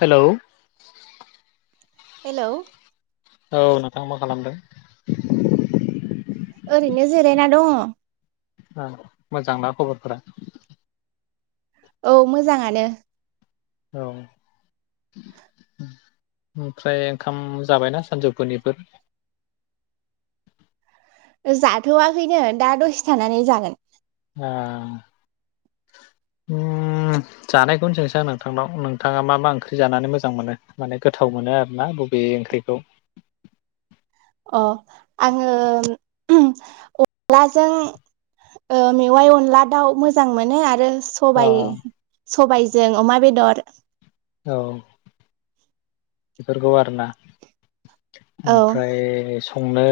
Hello hello औ नोंथां मा खालामदों ओरैनो जिरायना दङ आं मोजां ना खबरफोरा औ मोजाङानो औ ओमफ्राय ओंखाम जाबायना सानजौफुनिफोर जाथ'वाखैनो दा दसे थानानै जागोन आ उम जानायखौनो सोंसां नोंथांनाव नोंथाङा मा मा ओंख्रि जानानै मोजां मोनो माने गोथाव मोनो आरोना बबे ओंख्रिखौ अ आङो उहम अनलाजों ओ मेवाइ अनला दाउ मोजां मोनो आरो अ सबाय सबायजों अमा बेदद [inaudible] औ बेफोरखौ आरो ना? औ ओमफ्राय स संनो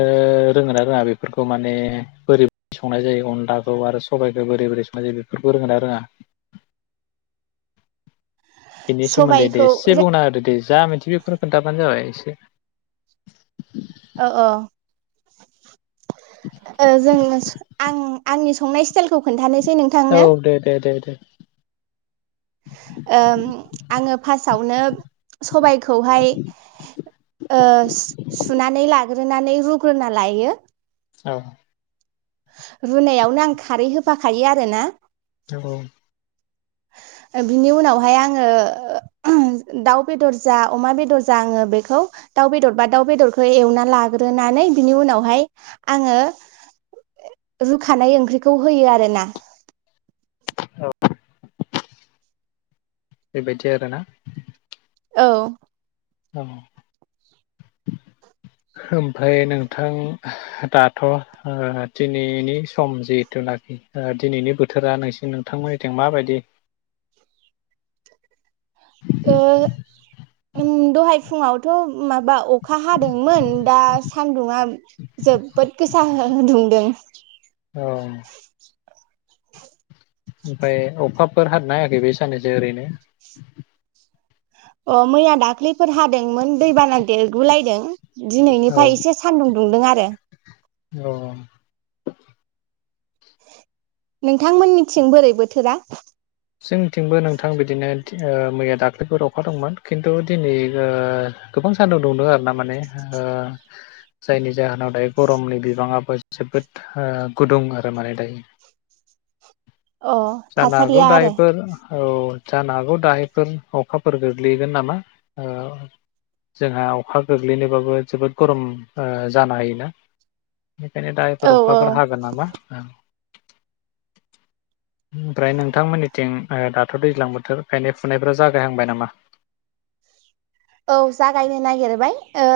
रोंङो ना रोङा बेफोरखौ माने बोरै संनाय जायो अनलाखौ आरो सबायाइखो बोरै बोरै संनाय जायो बेफोरखौ रोंङोना रोङा? बेनि सोमोन्दै दे सबायखौ एसे औ बुंना होदो दे जा मिथिगो बेखौनो खोन्थाबानो जाबाय? से औ अ ओ जों आं-आंनि संनाय स्ताइल खौ खोनथानो औ दे दे दे दे ओम आङो फार्स्टआवनो सबायखौहाय ग्रोनानै रुग्रोना लायो औ रुनायावनो आं खारै होफाखायो आरोना औ बिनि उनावहाय आङो दाउ बेदर जा अमा बेदर जा आङो बेखौ दाउ बेदर बा दाउ बेदरखो एवना लाग्रोनानै बिनि उनावहाय आङो रुखानाय ओंख्रिखौ होयो आरोना। औ बेबायदि आरोना? औ औ ओमफ्राय नोंथां दाथ' ओ दिनैनि सम जिहेथुनाखि दिनैनि बोथोरा नोंसि नोंथांमोननिथिं माबायदि? ओ उम दहाय फुङावथ' माबा अ खा हादोंमोन दा सानदुंङा जोबोद गोसा दुंदों। औ ओमफाय अखाफोर हादोंना हायाखै बे साननैसो ओरैनो? अ मैया दाख्लैफोर हा दोंमोन दै बाना देरगुलायदों। औ दिनैनिफाय एसे सानदुं दुंदों आरो [unintelligible] औ नोंथांमोननिथिं बोरै बोथोरा? जोंथिंबो नोंथां बिदिनो ओ मैया दाख्लैफोर अखा दंमोन खिन्थु दिनै ओ गोबां सानदुं दुंदों आरो ना माने ओ जायनि जाहोनाव दायो गरमनि बिबाङाबो जोबोद ओ गुदुं आरो माने दायो । अ थासारिया आरो? फोर औ जानो हागौ दाहायफोर अखाफोर गोग्लैगोन नामा? ओ जोंहा अखा गोग्लैनोबाबो जोबोद गरम ओ जानो हायोना? बेखायनो दायोफोर औ औ अखाफोर हागोन नामा? ओमफ्राय नोंथांमोननि थिं ओ दाथ' दैज्लां बोथोर गायनाय फुनायफ्रा जागायहांबाय नामा? औ जागायनो नागिरबाय ओ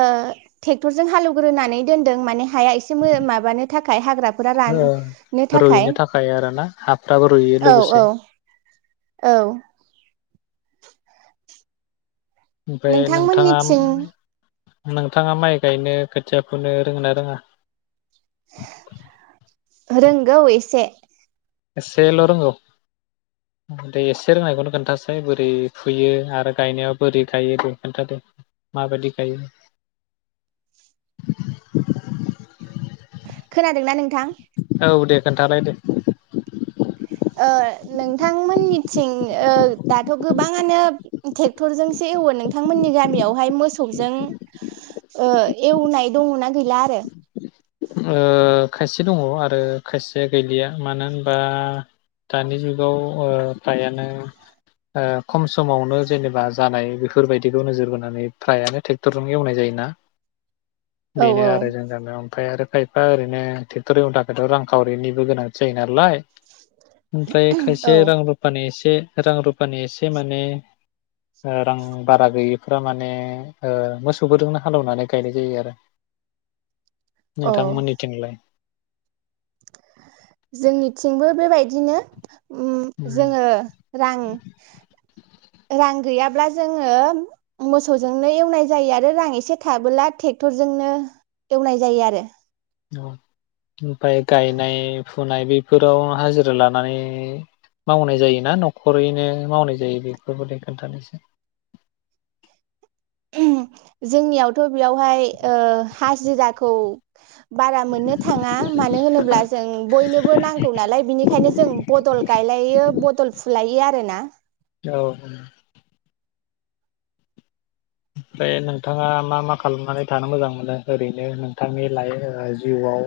ट्रेक्टरजों हालेवग्रोनानै दोनदों। माने हाया एसे माबानो थाखाय हाग्राफोरा ओ राननो थाखाय। रुइनो आरोना हाफ्राबो रुइयो औ लोगोसे औ औ ओमफ्राय नोंथाङा नोंथांमोननिथिं नोंथाङा माइ गायनो खोथिया फुनो रोङोना रोङा? रोंगौ एसे। एसेल' रोंगौ दे एसे रोंनायखौनो खोन्थासाय बोरै फुयो आरो गायनायाव बोरै गायो दे खोन्थादे माबायदि गायो? खोनादोंना नोंथां? औ दे खोन्थालाय दे। ओ नोंथांमोननिथिं ओ दाथ' गोबाङानो ट्रेक्टरजोंसो एवो नोंथांमोननि गामियावहाय मोसौजों एवनाय दङनाा गैला आरो। खायसे दङ आरो खायसेया गैलिया मानो होनबा दानि जुगाव फ्रायानो खम समावनो जेनेबा जानाय बेफोरबायदिखौ नोजोर बोनानै फ्रायानो ट्रेक्टरजों एवनाय जायोना। औ बेनो औ आरो जोंनि गामियाव। ओमफ्राय आरो खाय एफा ओरैनो ट्रेक्टर एवनो थाखायथ' रांखावरिनिबो गोनांथि जायो नालाय। ओमफ्राय औ खायसे रां रुफानि एसे एसे रां रुफानि एसे माने रां बारा गैयिफ्रा माने मोसौफोरजोंनो हालेवनानै गायनाय जायो आरो। औ नोंथांमोननिथिंलाय? जोंनिथिंबो बेबायदिनो। जोङो उम रां रां गैयाब्ला जोङो मोसौजोंनो एवनाय जायो आरो रां एसे थाबोला ट्रेक्टरजोंनो एवनाय जायो आरो। ओमफाय गायनाय फुनाय बेफोराव हाजिरा लानानै मावनाय जायोना न'खरैनो मावनाय जायो बेफोरबायदि खोन्थादोसाय। जोंनियावथ बेयावहाय हाजिराखौ बारा मोननो थाङा मानो होनोब्ला जों बयनोबो नांगौ नालाय बिनिखायनो जों बदल गायलायो। बदलफुलायो आरो ना। औ। ओमफ्राय नोंथाङा मा मा खालामनानै थानो मोजां मोनो ओरैनो नोंथांनि लाइ जिउआव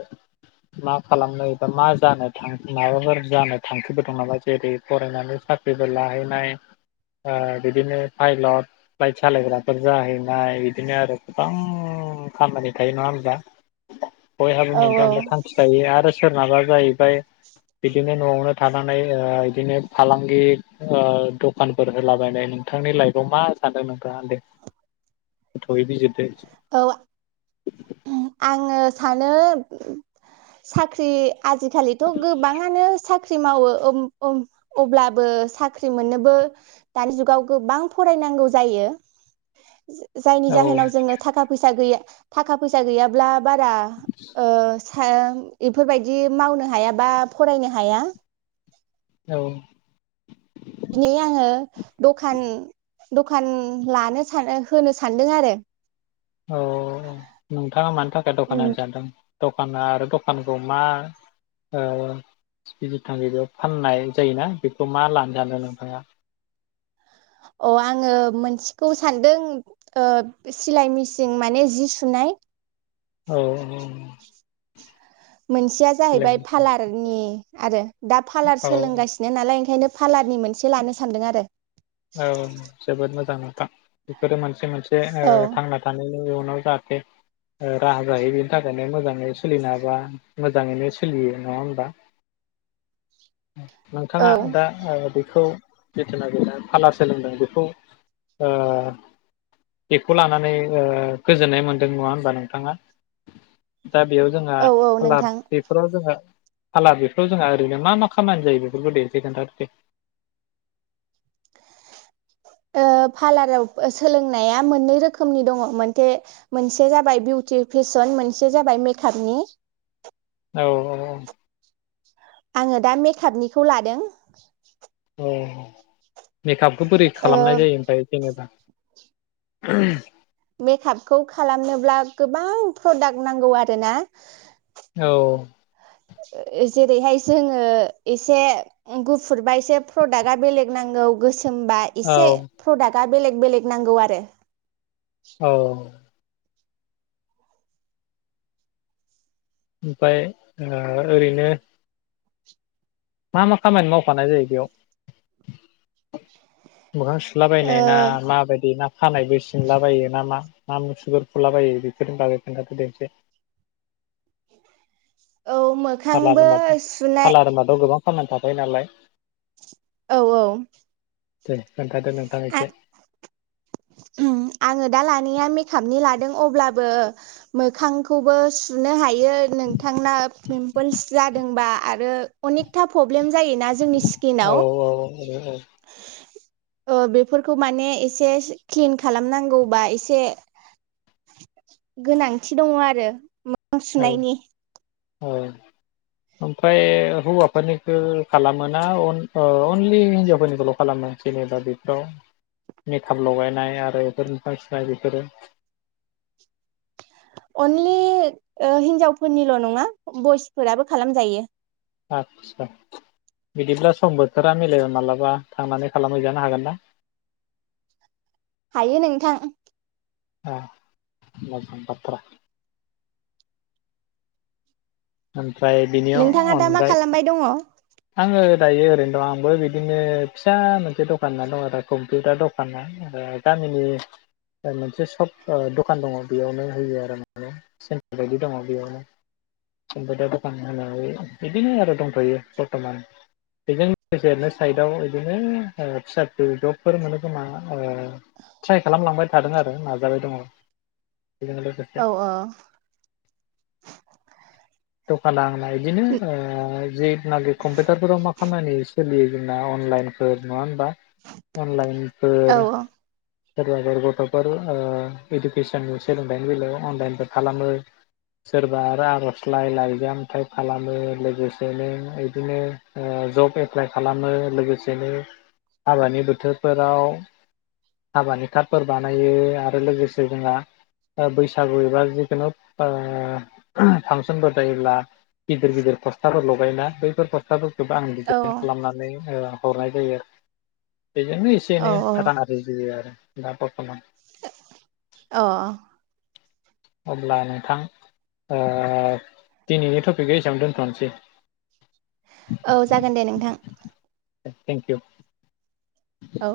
मा खालामनो बा मा जानोां माबाफोर जानो थांखिफोर दं नामा जेरै फरायनानै साख्रिफोर लाहैनाय बिदिनो पाइलट फ्लाइट सालायग्रा बुर जाहैनाय बिदिनो आरो गोबां खामानि थायो नङा होमबा। बयहाबो औ मोनबा औ होना थांखि थायो आरो सोरनाबा जाहैबाय बिदिनो न'आवनो थानानै बिदिनो फालांगि दखानफोर होलाबायनाय नोंथांनि लाइफआव मा सानदों नोंथाङा दे। गोथौयै बिजिरदो। एसे। औ आ आङो सानो साख्रि आजिखालिथ' गोबाङानो सा साख्रि मावो ओ ओ अब्लाबो साख्रि मोननोबो दानि जुगाव गोबां फरायनांगौ जायो। जायनि औ जाहोनाव जोङो थाखा फैसा गैया थाखा फैसा गैयाब्ला बारा ओ बेफोरबायदि मावनो हाया बा फरायनो हाया। औ। दिनै आङो दखान दखान लानो सानो होनो सानदों आरो। औ नोंथाङा मानि थाखाय दखान होनो सानदों? दखाना आरो दखानखौ मा ओ [unintelligible] फाननाय जायोना बेखौ मा लानो सानो नोंथाङा? अ आङो मोनसेखौ सानदों ओ सिलाय मेसिन माने जि सुनाय औ औ। मोनसेया जाहैबाय पालारनि आरो दा पालार औ सोलोंगासिनो नालाय ओंखायनो फालारनि मोनसे लानो सानदों आरो। औ जोबोद मोजां खा बेफोरो मोनसे मोनसे बे औ ओ थांना थानाय इयुनाव जाहाथे राहा जायो बेनि थाखायनो मोजाङै सोलिनो हाबा मोजाङैनो सोलियो नङा होमबा? औ नोंथाङा दा ओ बेखौ बेखौ [unintelligible] फालार सोलोंदों बेखौ ओ बेखौ लानानै ओ गोजोननाय मोनदों नङा होनबा नोंथाङा? दा बेयाव जोंहा औ औ फालार नोंथां बेफोराव जोंहा फालार बेफ्राव जोंहा ओरैनो मा मा खामानि जायो बेफोरखौ दे इसे खोनथादो दे। ओ फालाराव सोलोंनाया मोननै रोखोमनि दङ' मोन-मोनसे जाबाय बिउटि फेशन मोनसे जाबाय मेकापनि। औ औ औ। आङो दा मेकापनिखौ लादों । औ। मेकापखौ बोरै ओ खालामनाय जायो ओमफ्राय जेनेबा [unintelligible] मेकापखौ खालामनोब्ला गोबां प्रडाक्ट नांगौ आरो ना औ। जेरैहाय जोङो एसे गुफुरबा एसे प्रदाक्टआ बेलेग नांगौ गोसो सोमबा औ एसे प्रदाकआ बेलेग बेलेग नांगौ आरो। औ। ओमफ्राय ओ ओरैनो मा मा खामानि मावफानाय जायो बेयाव मोखां ओ सुलाबायनाय ना माबायदि ना खानायबो सिनला बायो ना मा? ना मुसुगुर फुलाबायो बेफोरनि बागै खोनथा दे इसे। औ मोखांबो सुनाय पार्लार होनबाथ' गोबां खामानि थाखायो नालाय। औ औ दे खोन्थादो नोंथां आ एसे आङो दा लानाया मेकापनि लादों अब्लाबो मोखांखौबो सुनो हायो नोंथांना पिमपोल्स जादोंबा आरो अनेकथा प्रब्लेम जायोना जोंनि औ सिखिनाव औ ओ बेफोरखौ माने एसे क्लिन खालामनांगौबा एसे गोनांथि दङ आरो ओ औ सुनायनि औ ओमफ्राय हौवाफोरनिखो खालामोना अन ओ अनलि हिनजावफोरनिखौल' खालामो जेनेबा बेफोराव मेकाप लगायनाय आरो बेफोर मोखां सुनाय बेफोरो? अनलि ओ हिनजावफोरनिल' नङा बयसफोराबो खालामजायो । आतसा बिदिब्ला सम बोथोरा मिलाय माब्लाबा थांनानै खालामहैजानो हागोन ना? हायो नोंथां। ए मोजां बाथ्रा। ओं। नोंथाङा दा मा खालामबाय दङ? आङो दायो ओरैनो दं आंबो बिदिनो फिसा मोनसे दखाना दं आरो कम्पिउटार दखाना गामिनि मोनसे सप दखान दङ बेयावनो होयो आरो माने सेन्टार बायदि दङ बेयावनो । कम्पिउटार दखान होनानै बिदिनो आरो दंथ'यो बरथ'मान बेजों लोगोसे रैनो साइदआव बिदिनो फिसा फिस जबफोर मोनो खोमा ट्राइ खालामलांबाय थादों आरो नाजाबाय दङ। बेजों लोगोसे औ द'खाना बायदिनो ओ जेनागे कम्पिउटार फोराव मा खामानि सोलियो जोंना अनलाइनफोर नङा होनबा अनलाइन औ फोर सोरबाफोर गथ'फोर ओ इडुकेसननि सोलोंथाइनि बेलायाव अनलाइनफोर खालामो सोरबा रां अनसुं लाय लाइजाम टाइप खालामो लोगोसेनो बिदिनो ओ जब एप्लाइ खालामो लोगोसेनो हाबानि बोथोरफोराव हाबानि कार्डफोर बानायो आरो लोगोसे जोंहा बैसागु एबा जिखुनु ओह फांसनफोर जायोब्ला गिदिर गिदिर पस्थाफोर लगायना बैफोर पस्थाफोर गोबां औ डिजाइन खालामनानै ओ हरनाय जायो। बेजोंनो एसे औ एनै रां आरजियो आरो। दा बरथ'मान अह । अब्ला नोंथां ओ दिनैनि टपिकख एसेवनो दोन्थ'नोसै। औ जागोन दे नोंथां । Thank you. औ।